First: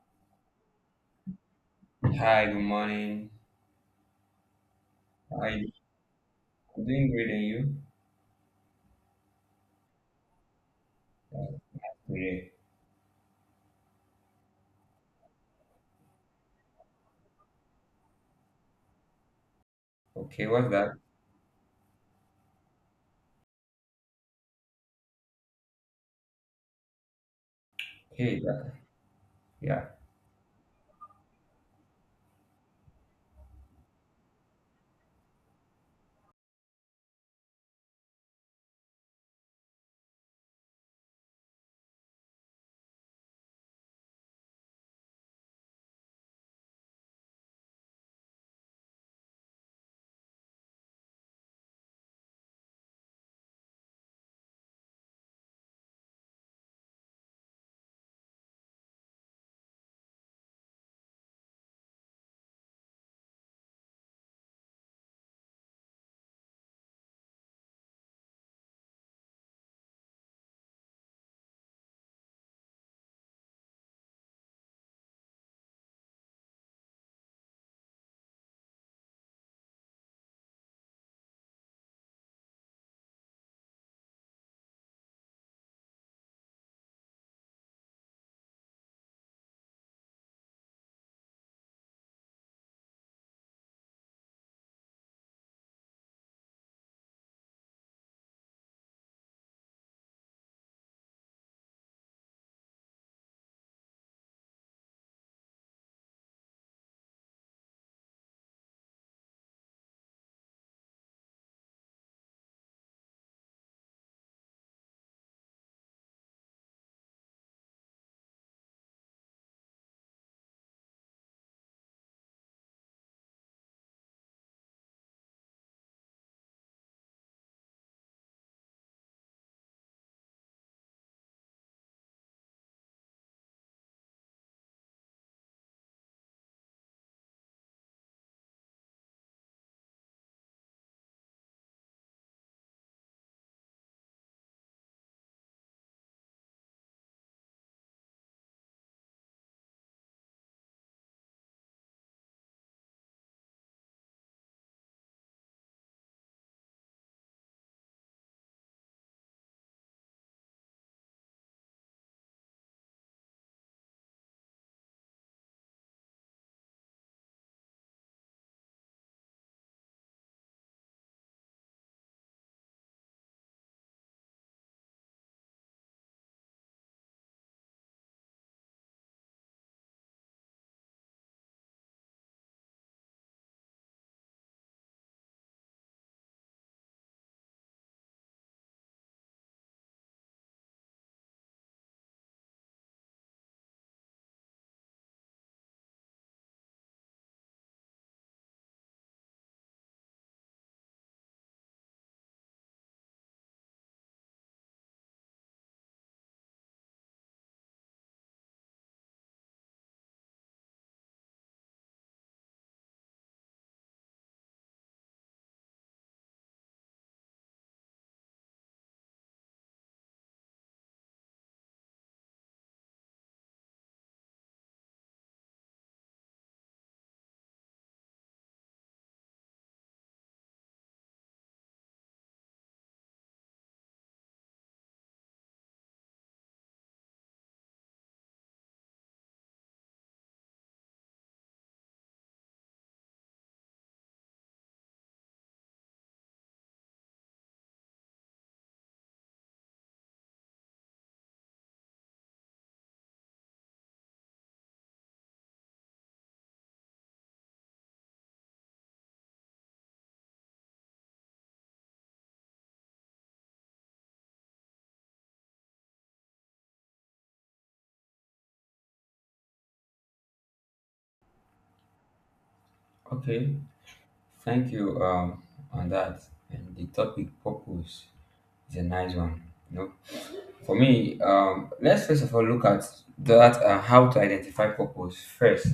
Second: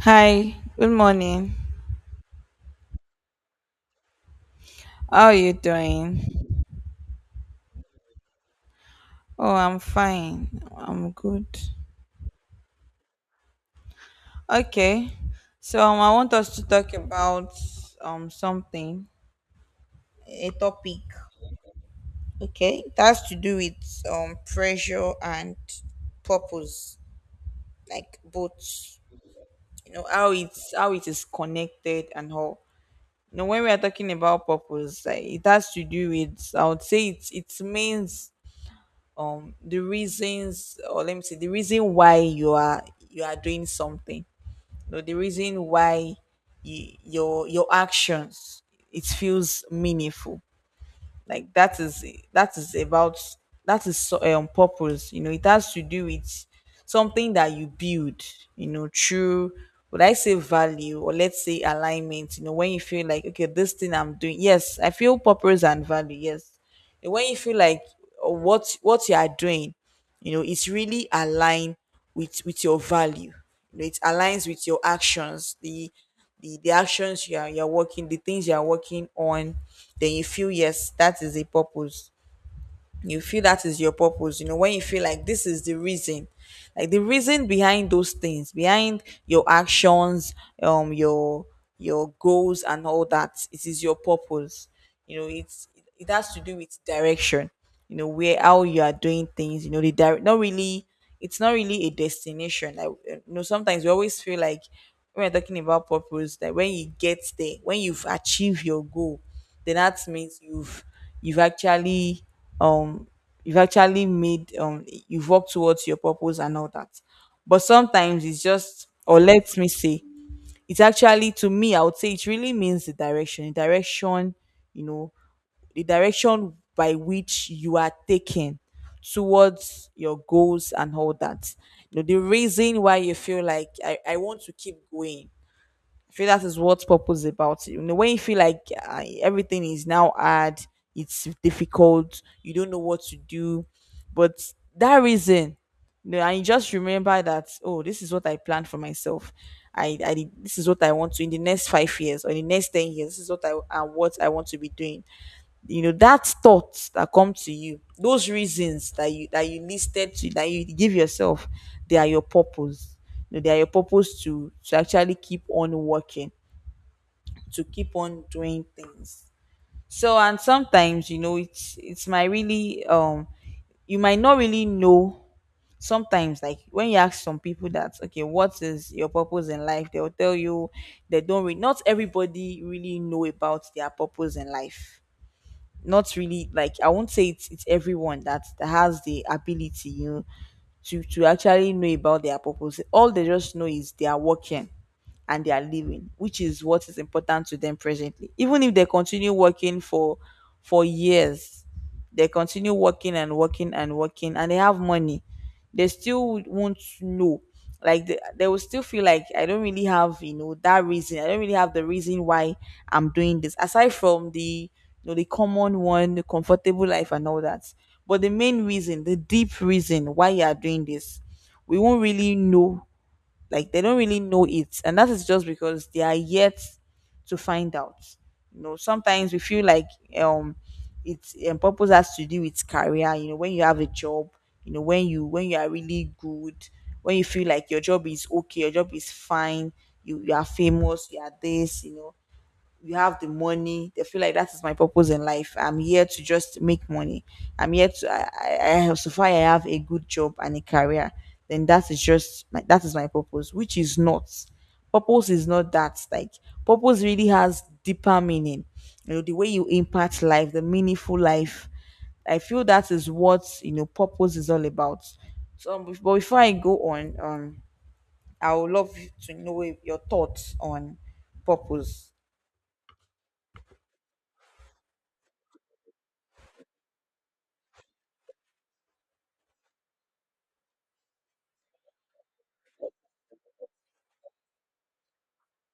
Hi, good morning. Hi, good morning. How are you Hi, doing? I'm doing great, and you? Oh, I'm fine. I'm good. Yeah. Great. Okay. So I want us to talk about something, Okay, a what's that? topic. Okay. It has to do with pressure and purpose, like Hey, that, both. yeah. You know how it is connected and how. You know when we are talking about purpose, like, it has to do with. I would say it means the reasons, or let me see, the reason why you are doing something, you know, the reason why you, your actions, it feels meaningful, like that is, that is about, that is so, on purpose. You know, it has to do with something that you build, you know, through, would I say value, or let's say alignment. You know, when you feel like, okay, this thing I'm doing, yes, I feel purpose and value, yes. And when you feel like, oh, what you are doing, you know, it's really aligned with your value, you know, it aligns with your actions, the the actions you're working, the things you are working on, then you feel, yes, that is a purpose. You feel that is your purpose. You know, when you feel like this is the reason, like the reason behind those things, behind your actions, um your your goals and all that, it is your purpose. You know, it's, it has to do with direction. You know, where, how you are doing things. You know the direct, not really, it's not really a destination. Like, you know, sometimes we always feel like, when we're talking about purpose, that when you get there, when you've achieved your goal, then that means you've actually, um you've actually made, you've worked towards your purpose and all that. But sometimes it's just, or let me say, it's actually, to me, I would say it really means the direction, the direction, you know, the direction by which you are taking towards your goals and all that. You know, the reason why you feel like I want to keep going. I feel that is what purpose is about. You know, when you feel like, everything is now hard, it's difficult, you don't know what to do, but that reason, you know, and you just remember that, oh, this is what I planned for myself. This is what I want to in the next 5 years or in the next 10 years. This is what I and what I want to be doing. You know, that thoughts that come to you, those reasons that you listed to, that you give yourself, they are your purpose. You know, they are your purpose to actually keep on working, to keep on doing things. So, and sometimes, you know, it's my really, you might not really know. Sometimes, like when you ask some people that, okay, what is your purpose in life, they'll tell you, they don't re- not everybody really know about their purpose in life. Not really. Like, I won't say it's everyone that, has the ability, you know, to actually know about their purpose. All they just know is they are working and they are living, which is what is important to them presently. Even if they continue working for years, they continue working and working and working, and they have money, they still would won't know. Like they will still feel like I don't really have, you know, that reason. I don't really have the reason why I'm doing this. Aside from the, you know, the common one, the comfortable life and all that. But the main reason, the deep reason why you are doing this, we won't really know. Like they don't really know it, and that is just because they are yet to find out. You know, sometimes we feel like, um it's purpose has to do with career. You know, when you have a job, you know, when you, when you are really good, when you feel like your job is okay, your job is fine, you are famous, you are this, you know, you have the money, they feel like that is my purpose in life. I'm here to just make money. I'm here to I have so far, I have a good job and a career, then that is just my that is my purpose, which is not, purpose is not that. Like, purpose really has deeper meaning. You know, the way you impact life, the meaningful life, I feel that is what, you know, purpose is all about. So, but before I go on, I would love to know your thoughts on purpose. Okay, thank you on that. And the topic purpose is a nice one. You know, for me, let's first of all look at that how to identify purpose first,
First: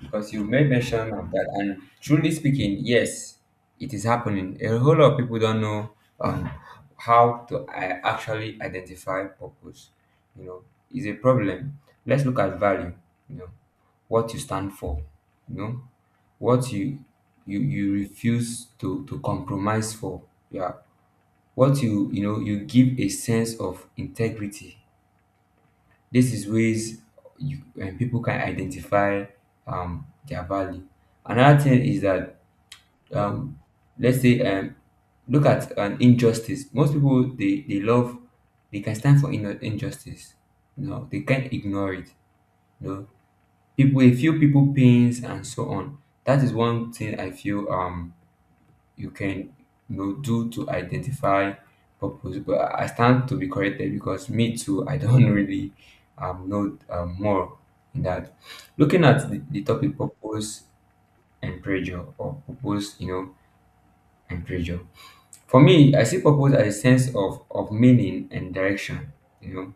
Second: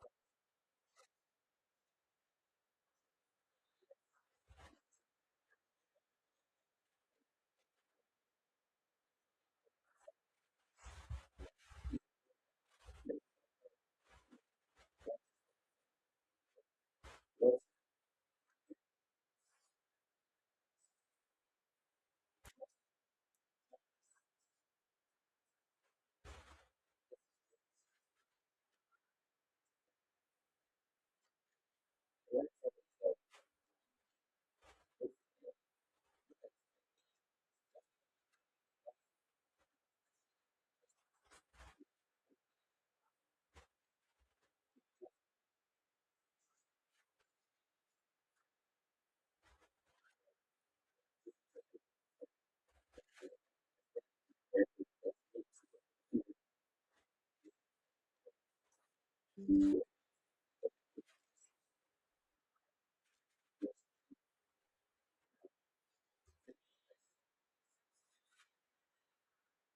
because you made mention of that. And truly speaking, yes, it is happening. A whole lot of people don't know um, how to actually identify purpose. You know, is a problem. Let's look at value. You know, what you stand for. You know, what you refuse to compromise for. Yeah, what you know you give a sense of integrity, this is ways you and people can identify their value. Another thing is that, um let's say, look at an injustice. Most people they love, they can stand for injustice, you know, they can't ignore it. You know, people they feel people pains and so on. That is one thing I feel you can, you know, do to identify purpose. But I stand to be corrected because me too, I don't really know more in that. Looking at the topic purpose and pressure, or purpose, you know, and pressure. For me, I see purpose as a sense of meaning and direction, you know,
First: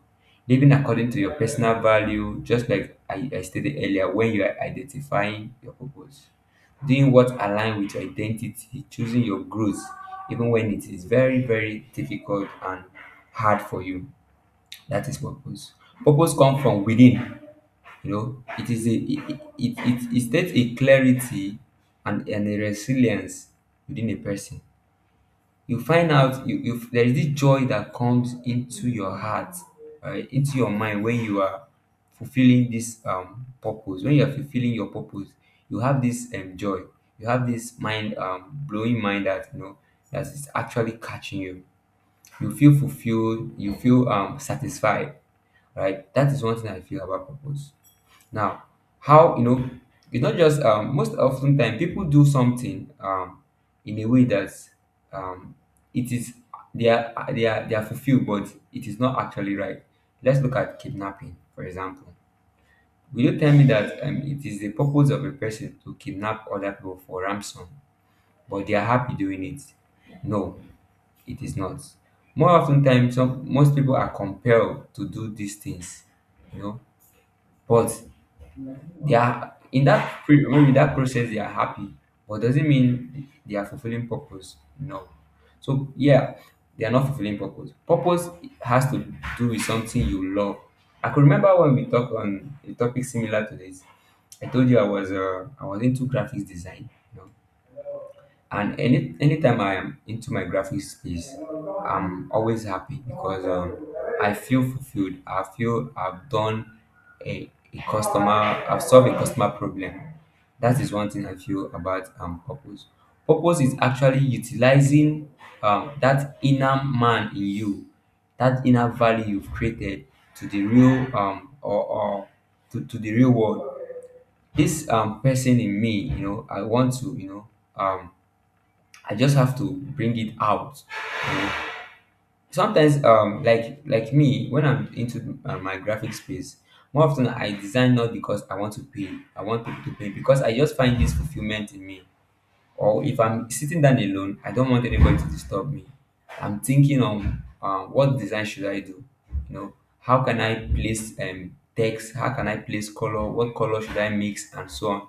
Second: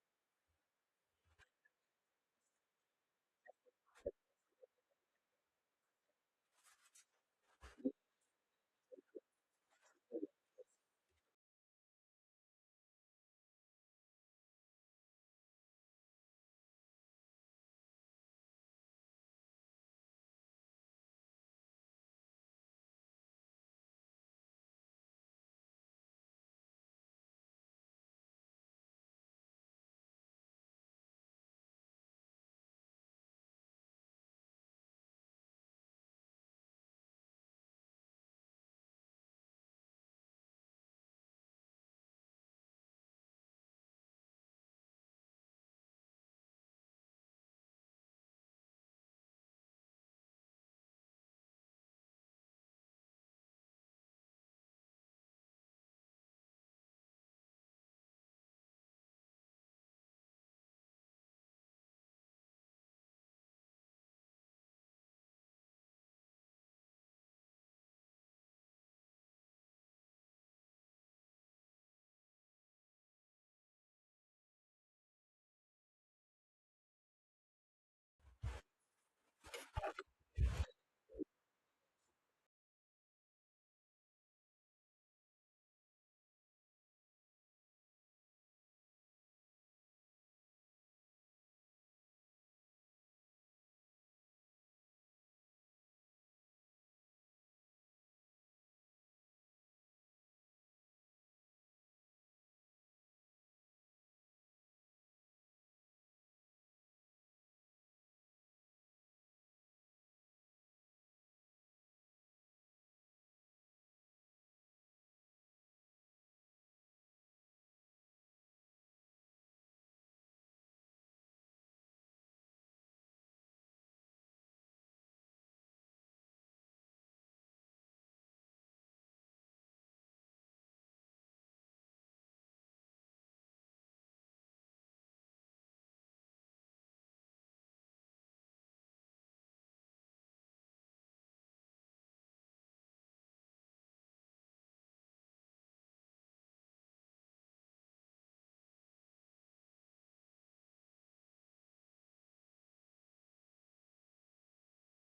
living according to your personal value, just like I stated earlier, when you are identifying your purpose, doing what aligns with your identity, choosing your growth, even when it is very, very difficult and hard for you. That is purpose. Purpose comes from within, you know, it is a it states a clarity and a resilience within a person. You find out you there is this joy that comes into your heart, right into your mind, when you are fulfilling this purpose. When you are fulfilling your purpose, you have this joy, you have this mind blowing mind that, you know, that is actually catching you. You feel fulfilled, you feel satisfied, right? That is one thing I feel about purpose. Now, how you know, it's not just most often time people do something in a way that, um it is, they are they are fulfilled, but it is not actually right. Let's look at kidnapping, for example. Will you tell me that it is the purpose of a person to kidnap other people for ransom, but they are happy doing it? No, it is not. More often times, some most people are compelled to do these things, you know, but they are in that maybe that process they are happy, but doesn't mean they are fulfilling purpose. No, so yeah, they are not fulfilling purpose. Purpose has to do with something you love. I could remember when we talked on a topic similar to this, I told you I was into graphics design, you know. And anytime I am into my graphic space, I'm always happy because, I feel fulfilled, I feel I've done a customer I've solved a customer problem. That is one thing I feel about, purpose. Purpose is actually utilizing, that inner man in you, that inner value you've created to the real or to the real world. This, person in me, you know, I want to, you know, um, I just have to bring it out, you know. Sometimes, like me, when I'm into my graphic space, more often I design not because I want to pay, I want people to pay because I just find this fulfillment in me. Or if I'm sitting down alone, I don't want anybody to disturb me. I'm thinking on, what design should I do? You know, how can I place text? How can I place color? What color should I mix? And so on.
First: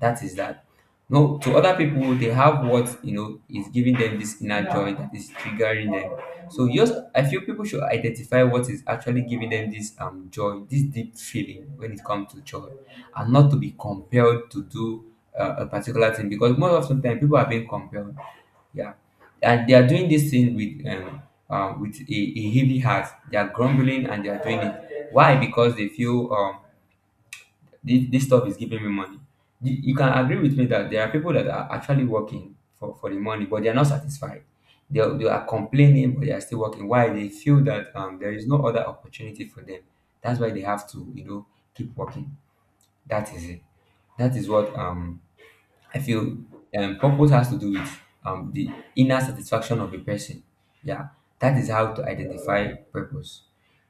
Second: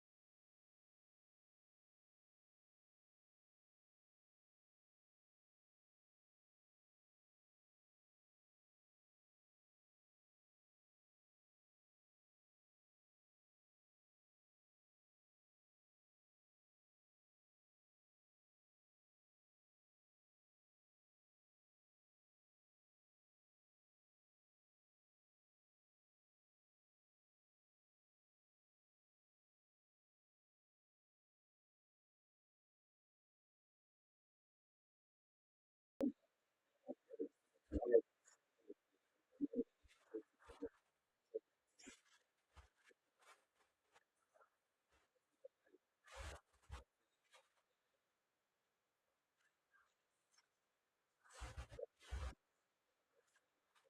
That is that. No, to other people, they have what you know is giving them this inner joy that is triggering them. So yes, I feel people should identify what is actually giving them this joy, this deep feeling when it comes to joy, and not to be compelled to do a particular thing because most of sometimes people are being compelled. Yeah, and they are doing this thing with a heavy heart. They are grumbling and they are doing it. Why? Because they feel this, this stuff is giving me money. You can agree with me that there are people that are actually working for the money, but they are not satisfied. They are complaining, but they are still working. Why? They feel that, there is no other opportunity for them. That's why they have to, you know, keep working. That is it. That is what, I feel, purpose has to do with, the inner satisfaction of a person. Yeah, that is how to identify purpose.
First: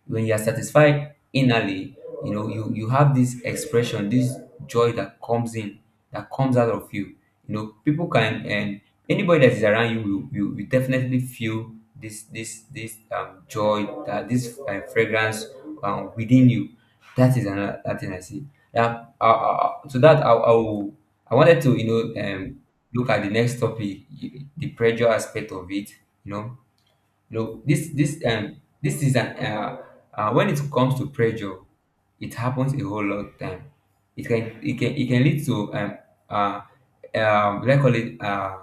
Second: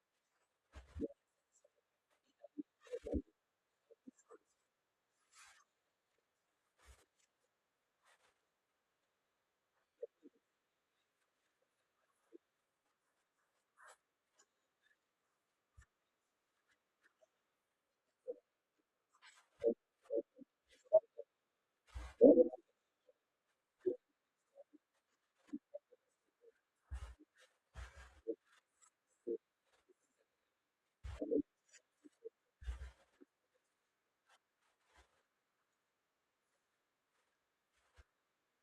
When you are satisfied innerly, you know, you have this expression, this joy that comes in, that comes out of you. You know, people can, and anybody that is around you will definitely feel this this joy, that this fragrance, within you. That is another that thing I see. Yeah, to that I will, I wanted to, you know, look at the next topic, the pressure aspect of it, you know. You know, this this is an when it comes to pressure, it happens a whole lot of time. It can it can lead to uh let's call it,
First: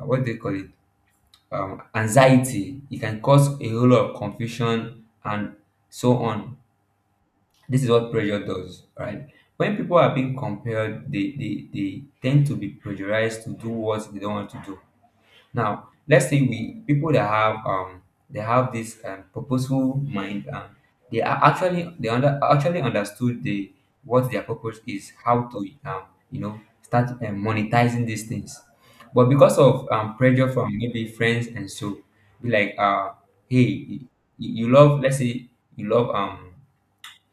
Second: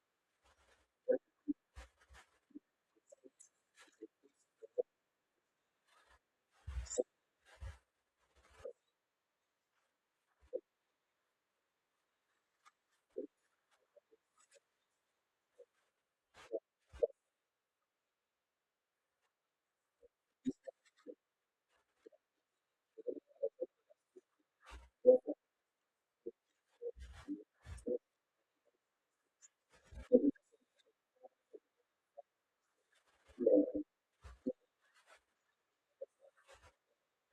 what do they call it anxiety. It can cause a whole lot of confusion and so on. This is what pressure does, right? When people are being compared, they tend to be pressurized to do what they don't want to do. Now, let's say we people that have they have this, purposeful mind, and they are actually actually understood the, what their purpose is, how to, um you know, start, monetizing these things. But because of, pressure from maybe friends and so, be like, hey, you, you love, let's say you love,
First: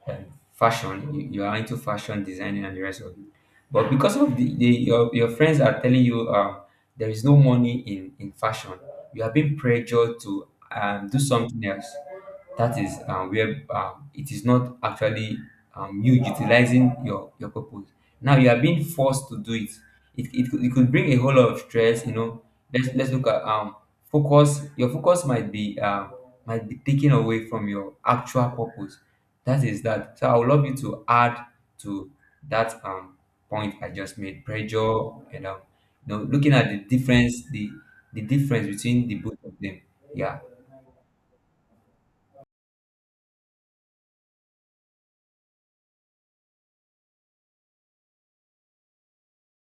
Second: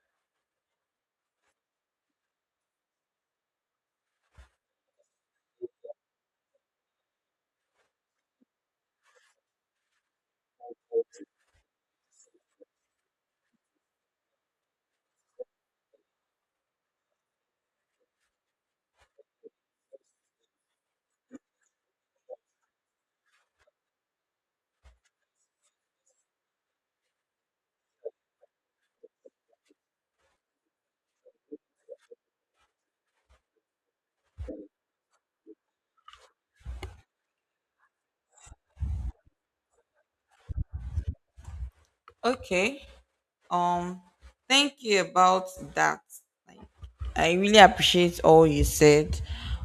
um, fashion, you are into fashion designing and the rest of it, but because of the your friends are telling you, there is no money in fashion, you are being pressured to, do something else. That is, where, it is not actually, you utilizing your purpose. Now you are being forced to do it. It could bring a whole lot of stress, you know. Let's, look at, focus. Your focus might be, might be taken away from your actual purpose. That is that. So I would love you to add to that, point I just made, pressure, and, you know, looking at the difference, the difference between the both of them. Yeah. Okay. Um, Thank you about that. Like, I really appreciate all you said.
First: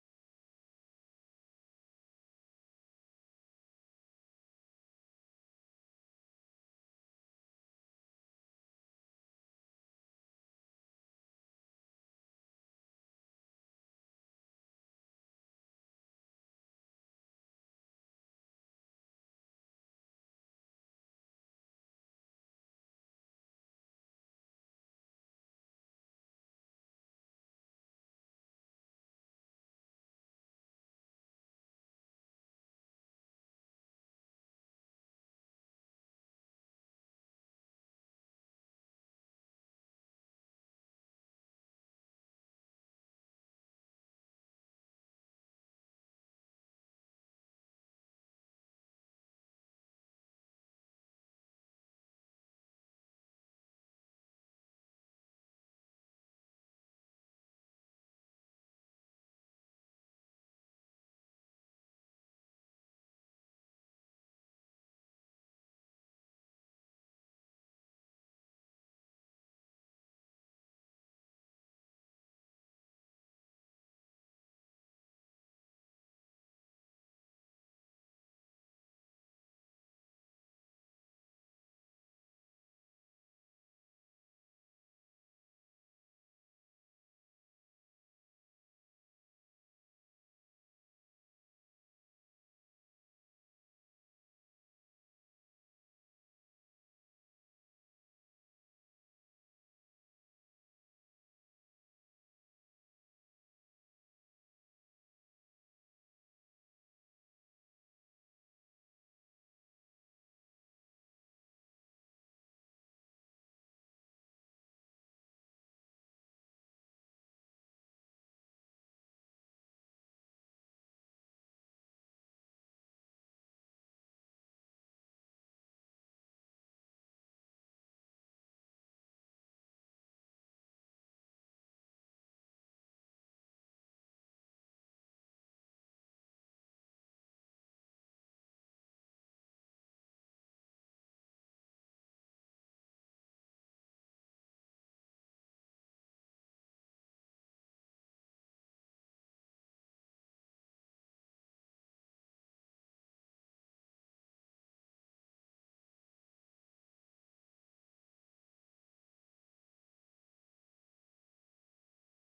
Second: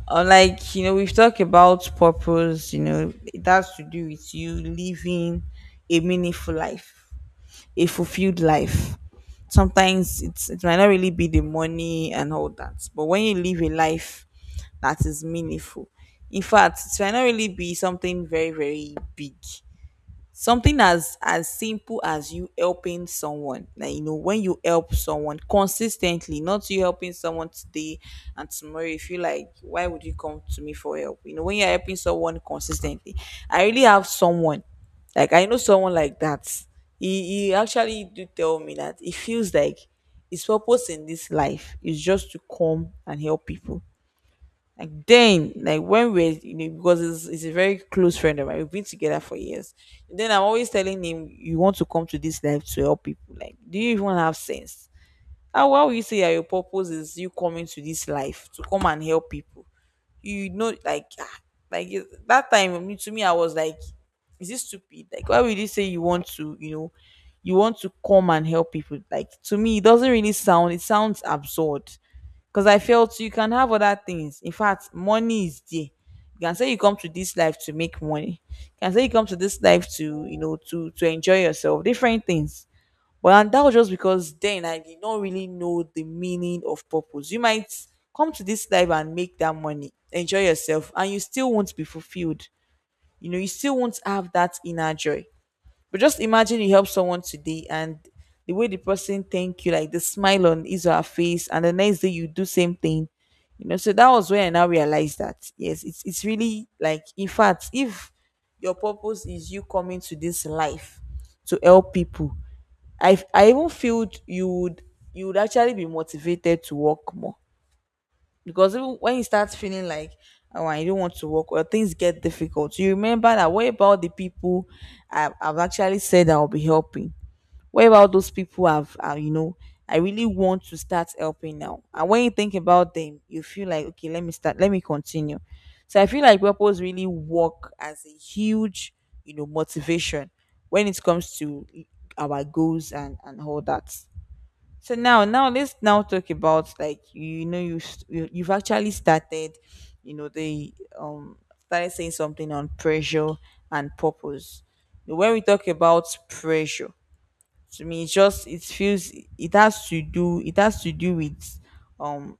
Like, you know, we've talked about purpose. You know, it has to do with you living a meaningful life, a fulfilled life. Sometimes it might not really be the money and all that, but when you live a life that is meaningful, in fact, it might not really be something very very big, something as simple as you helping someone. Like, you know, when you help someone consistently, not you helping someone today, and tomorrow you feel like, why would you come to me for help. You know, when you're helping someone consistently, I really have someone, like I know someone like that. He actually do tell me that he feels like his purpose in this life is just to come and help people. Like then, like when we're, you know, because it's a very close friend of mine, we've been together for years. Then I'm always telling him, you want to come to this life to help people. Like, do you even have sense? How, why would you say that your purpose is you coming to this life to come and help people? You know, like, ah, like to me, I was like, is this stupid? Like, why would you say you want to, you know, you want to come and help people? Like, to me, it doesn't really sound. It sounds absurd because I felt you can have other things. In fact, money is there. You can say you come to this life to make money. You can say you come to this life to, you know, to enjoy yourself, different things. But, and that was just because then I did not really know the meaning of purpose. You might come to this life and make that money, enjoy yourself, and you still won't be fulfilled. You know, you still won't have that inner joy. But just imagine you help someone today, and the way the person thank you, like the smile on his or her face, and the next day you do same thing. You know, so that was when I now realized that yes, it's really like, in fact, if your purpose is you coming to this life to help people, I even feel you would, you would actually be motivated to work more, because even when you start feeling like, oh, I don't want to work, or things get difficult, you remember that, what about the people I've actually said I'll be helping, what about those people I've, you know, I really want to start helping now, and when you think about them, you feel like, okay, let me start, let me continue. So I feel like purpose really work as a huge, you know, motivation when it comes to our goals and all that. So now let's now talk about, like, you know, you you you've actually started, you know, they started saying something on pressure and purpose. When we talk about pressure, to me it feels it has to do with um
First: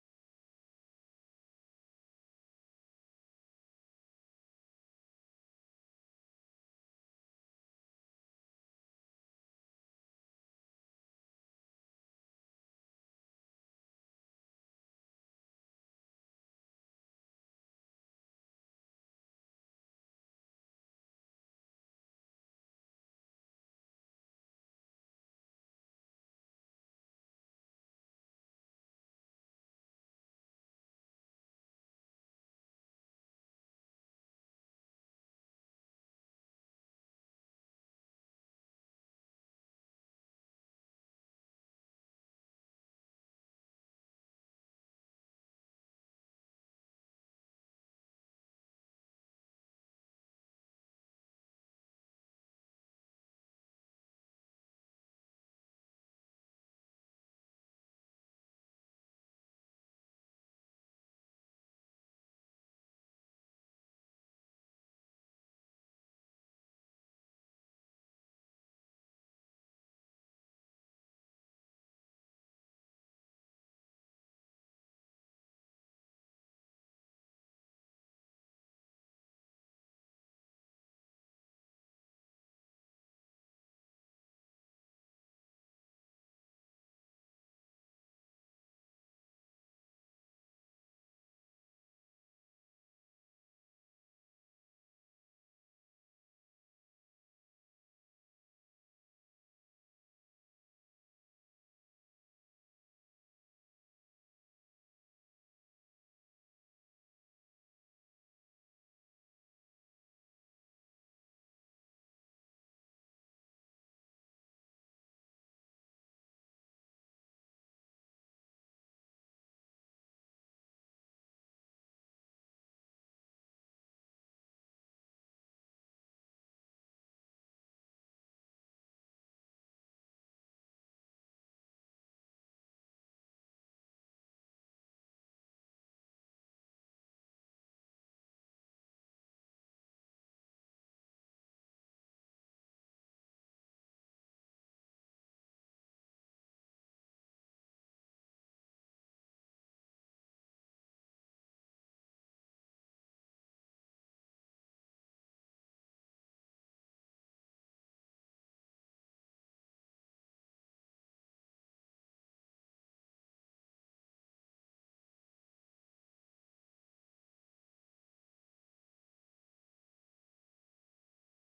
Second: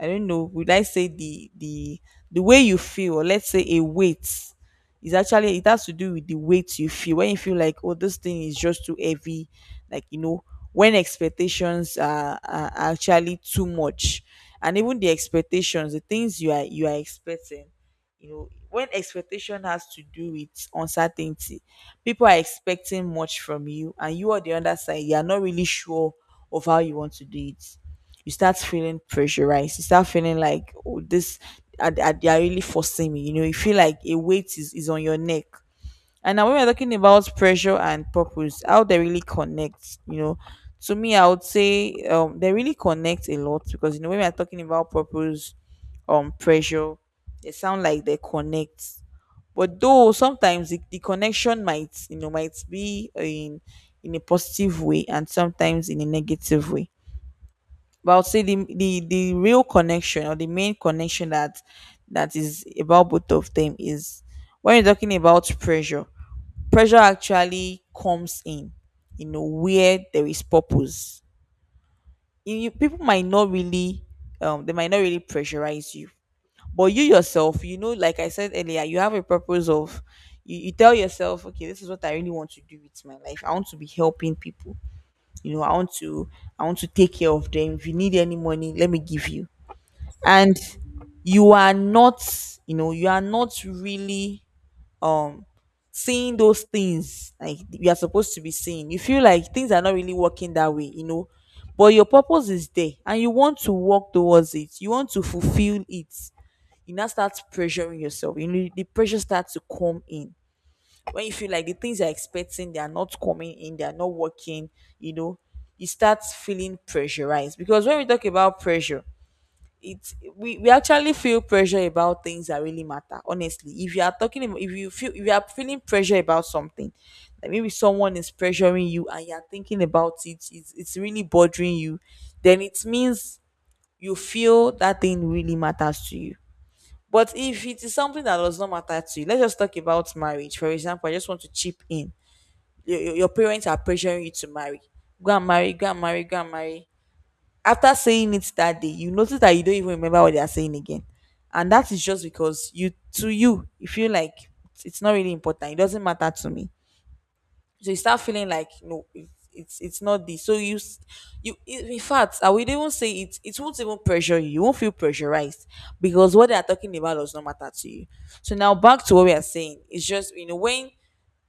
I don't know, would I say the way you feel, or let's say a weight is actually, it has to do with the weight you feel when you feel like, oh, this thing is just too heavy, like, you know, when expectations are actually too much. And even the expectations, the things you are expecting, you know, when expectation has to do with uncertainty, people are expecting much from you and you, on the other side, you are not really sure of how you want to do it. You start feeling pressurized, you start feeling like, oh, this they are really forcing me, you know, you feel like a weight is on your neck. And now when we're talking about pressure and purpose, how they really connect, you know, to me I would say they really connect a lot, because you know, when we're talking about purpose, pressure, they sound like they connect. But though sometimes the connection might, you know, might be in a positive way, and sometimes in a negative way. But I would say the real connection, or the main connection that is about both of them is, when you're talking about pressure, pressure actually comes in, you know, where there is purpose. You People might not really they might not really pressurize you, but you yourself, you know, like I said earlier, you have a purpose of, you tell yourself, okay, this is what I really want to do with my life. I want to be helping people, you know, I want to take care of them. If you need any money, let me give you. And you are not, you know, you are not really um seeing those things like you are supposed to be seeing. You feel like things are not really working that way, you know. But your purpose is there, and you want to work towards it, you want to fulfill it. You now start pressuring yourself, you know, the pressure starts to come in when you feel like the things you're expecting, they are not coming in, they are not working, you know. You start feeling pressurized, because when we talk about pressure, we actually feel pressure about things that really matter. Honestly, if you are talking about, if you feel, if you are feeling pressure about something, that maybe someone is pressuring you and you're thinking about it, it's really bothering you, then it means you feel that thing really matters to you. But if it is something that does not matter to you, let's just talk about marriage, for example, I just want to chip in. Your parents are pressuring you to marry, go and marry, go and marry, go and marry. After saying it that day, you notice that you don't even remember what they are saying again. And that is just because you, to you, you feel like it's not really important. It doesn't matter to me. So you start feeling like, no, it's not this. So in fact, I would even say it won't even pressure you. You won't feel pressurized because what they are talking about does not matter to you. So now back to what we are saying. It's just, you know, when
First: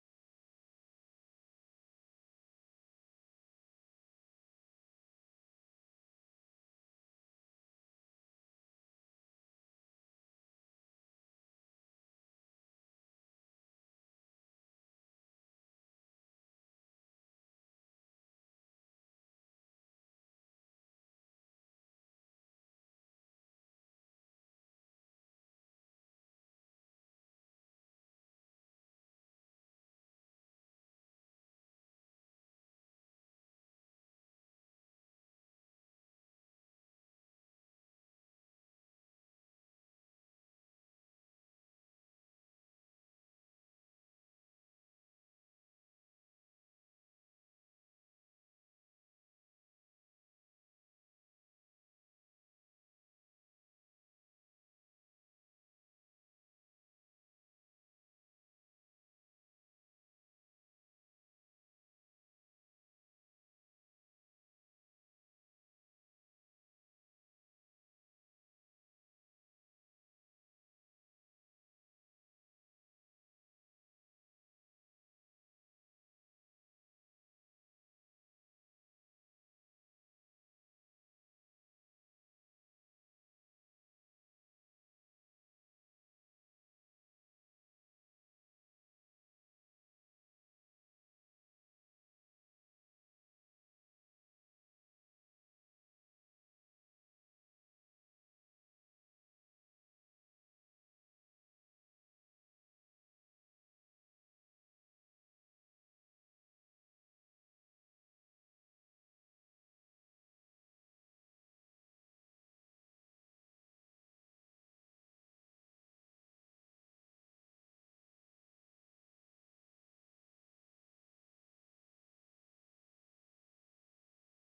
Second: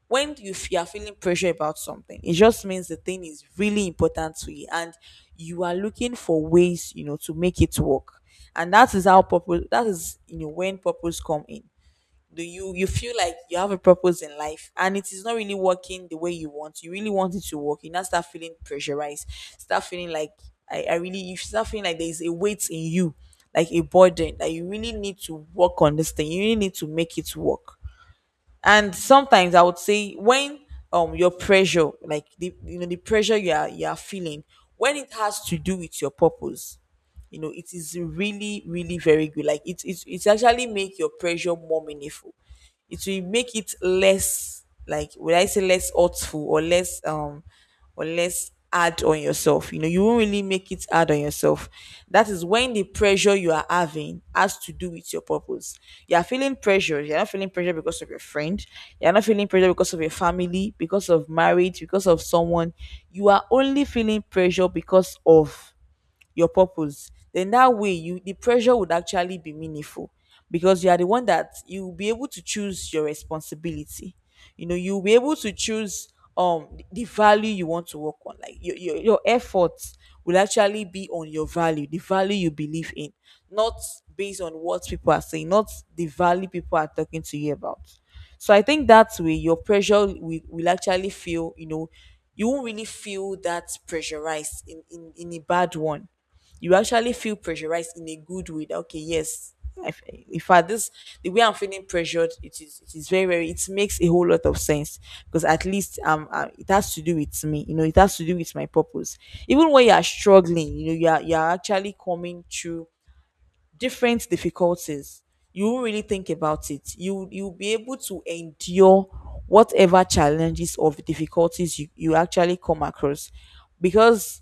you are feeling pressure about something, it just means the thing is really important to you, and you are looking for ways, you know, to make it work. And that is how purpose, that is, you know, when purpose come in. Do you You feel like you have a purpose in life, and it is not really working the way you really want it to work. You now start feeling pressurized, start feeling like, I really, you start feeling like there is a weight in you, like a burden, that you really need to work on this thing, you really need to make it work. And sometimes I would say, when your pressure, like the, you know, the pressure you are feeling, when it has to do with your purpose, you know, it is really, really very good. Like it actually make your pressure more meaningful. It will make it less, like would I say less hurtful, or less hard on yourself. You know, you won't really make it hard on yourself. That is when the pressure you are having has to do with your purpose. You are feeling pressure. You're not feeling pressure because of your friend. You're not feeling pressure because of your family, because of marriage, because of someone. You are only feeling pressure because of your purpose. Then that way you, the pressure would actually be meaningful, because you are the one that you'll be able to choose your responsibility. You know, you'll be able to choose the value you want to work on. Like your efforts will actually be on your value, the value you believe in, not based on what people are saying, not the value people are talking to you about. So I think that way your pressure will actually feel, you know, you won't really feel that pressurized in a bad one. You actually feel pressurized in a good way, that okay, yes, I f in fact this, the way I'm feeling pressured, it is very, very, it makes a whole lot of sense, because at least it has to do with me, you know, it has to do with my purpose. Even when you are struggling, you know, you are actually coming through different difficulties. You won't really think about it, you'll be able to endure whatever challenges or difficulties you actually come across, because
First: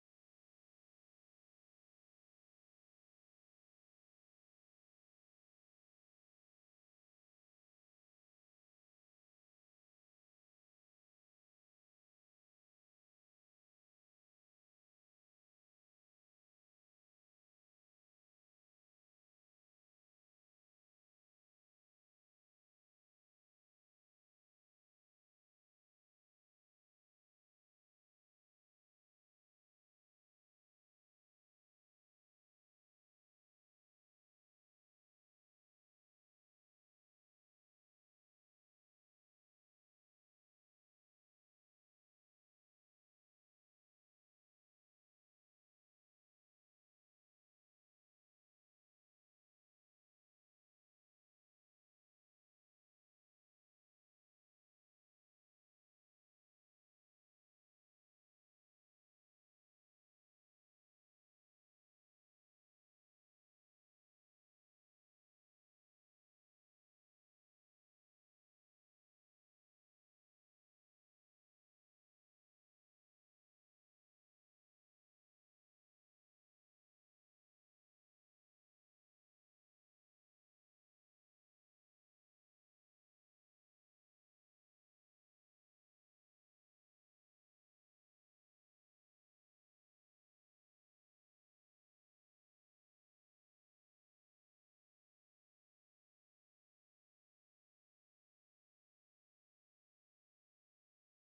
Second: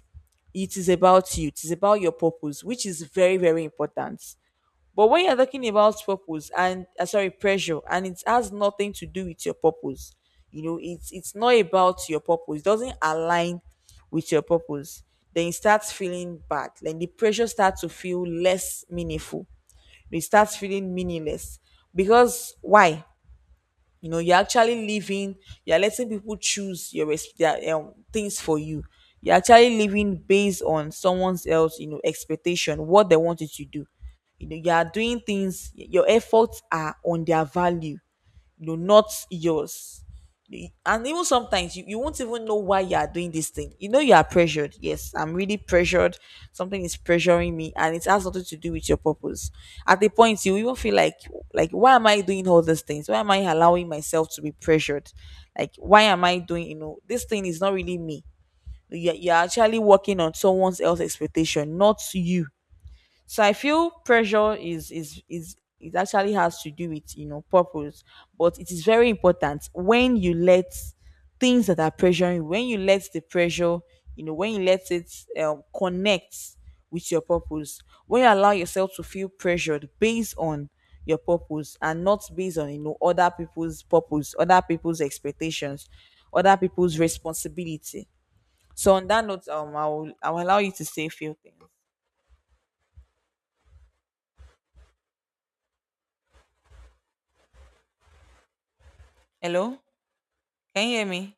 it is about you, it is about your purpose, which is very, very important. But when you're talking about purpose and sorry pressure, and it has nothing to do with your purpose, you know, it's not about your purpose, it doesn't align with your purpose, then you start feeling bad, then the pressure starts to feel less meaningful, it starts feeling meaningless. Because why? You know, you're actually living, you're letting people choose their, things for you. You're actually living based on someone else, you know, expectation, what they want you to do. You know, you are doing things, your efforts are on their value, no, not yours. And even sometimes, you won't even know why you are doing this thing. You know, you are pressured, yes, I'm really pressured, something is pressuring me, and it has nothing to do with your purpose. At the point you even feel like why am I doing all these things? Why am I allowing myself to be pressured? Like, why am I doing, you know, this thing is not really me. You're actually working on someone else's expectation, not you. So I feel pressure is it actually has to do with, you know, purpose. But it is very important when you let things that are pressuring you, when you let the pressure, you know, when you let it connect with your purpose, when you allow yourself to feel pressured based on your purpose, and not based on, you know, other people's purpose, other people's expectations, other people's responsibility. So on that note, I will allow you to say a few things. Hello, can you hear me?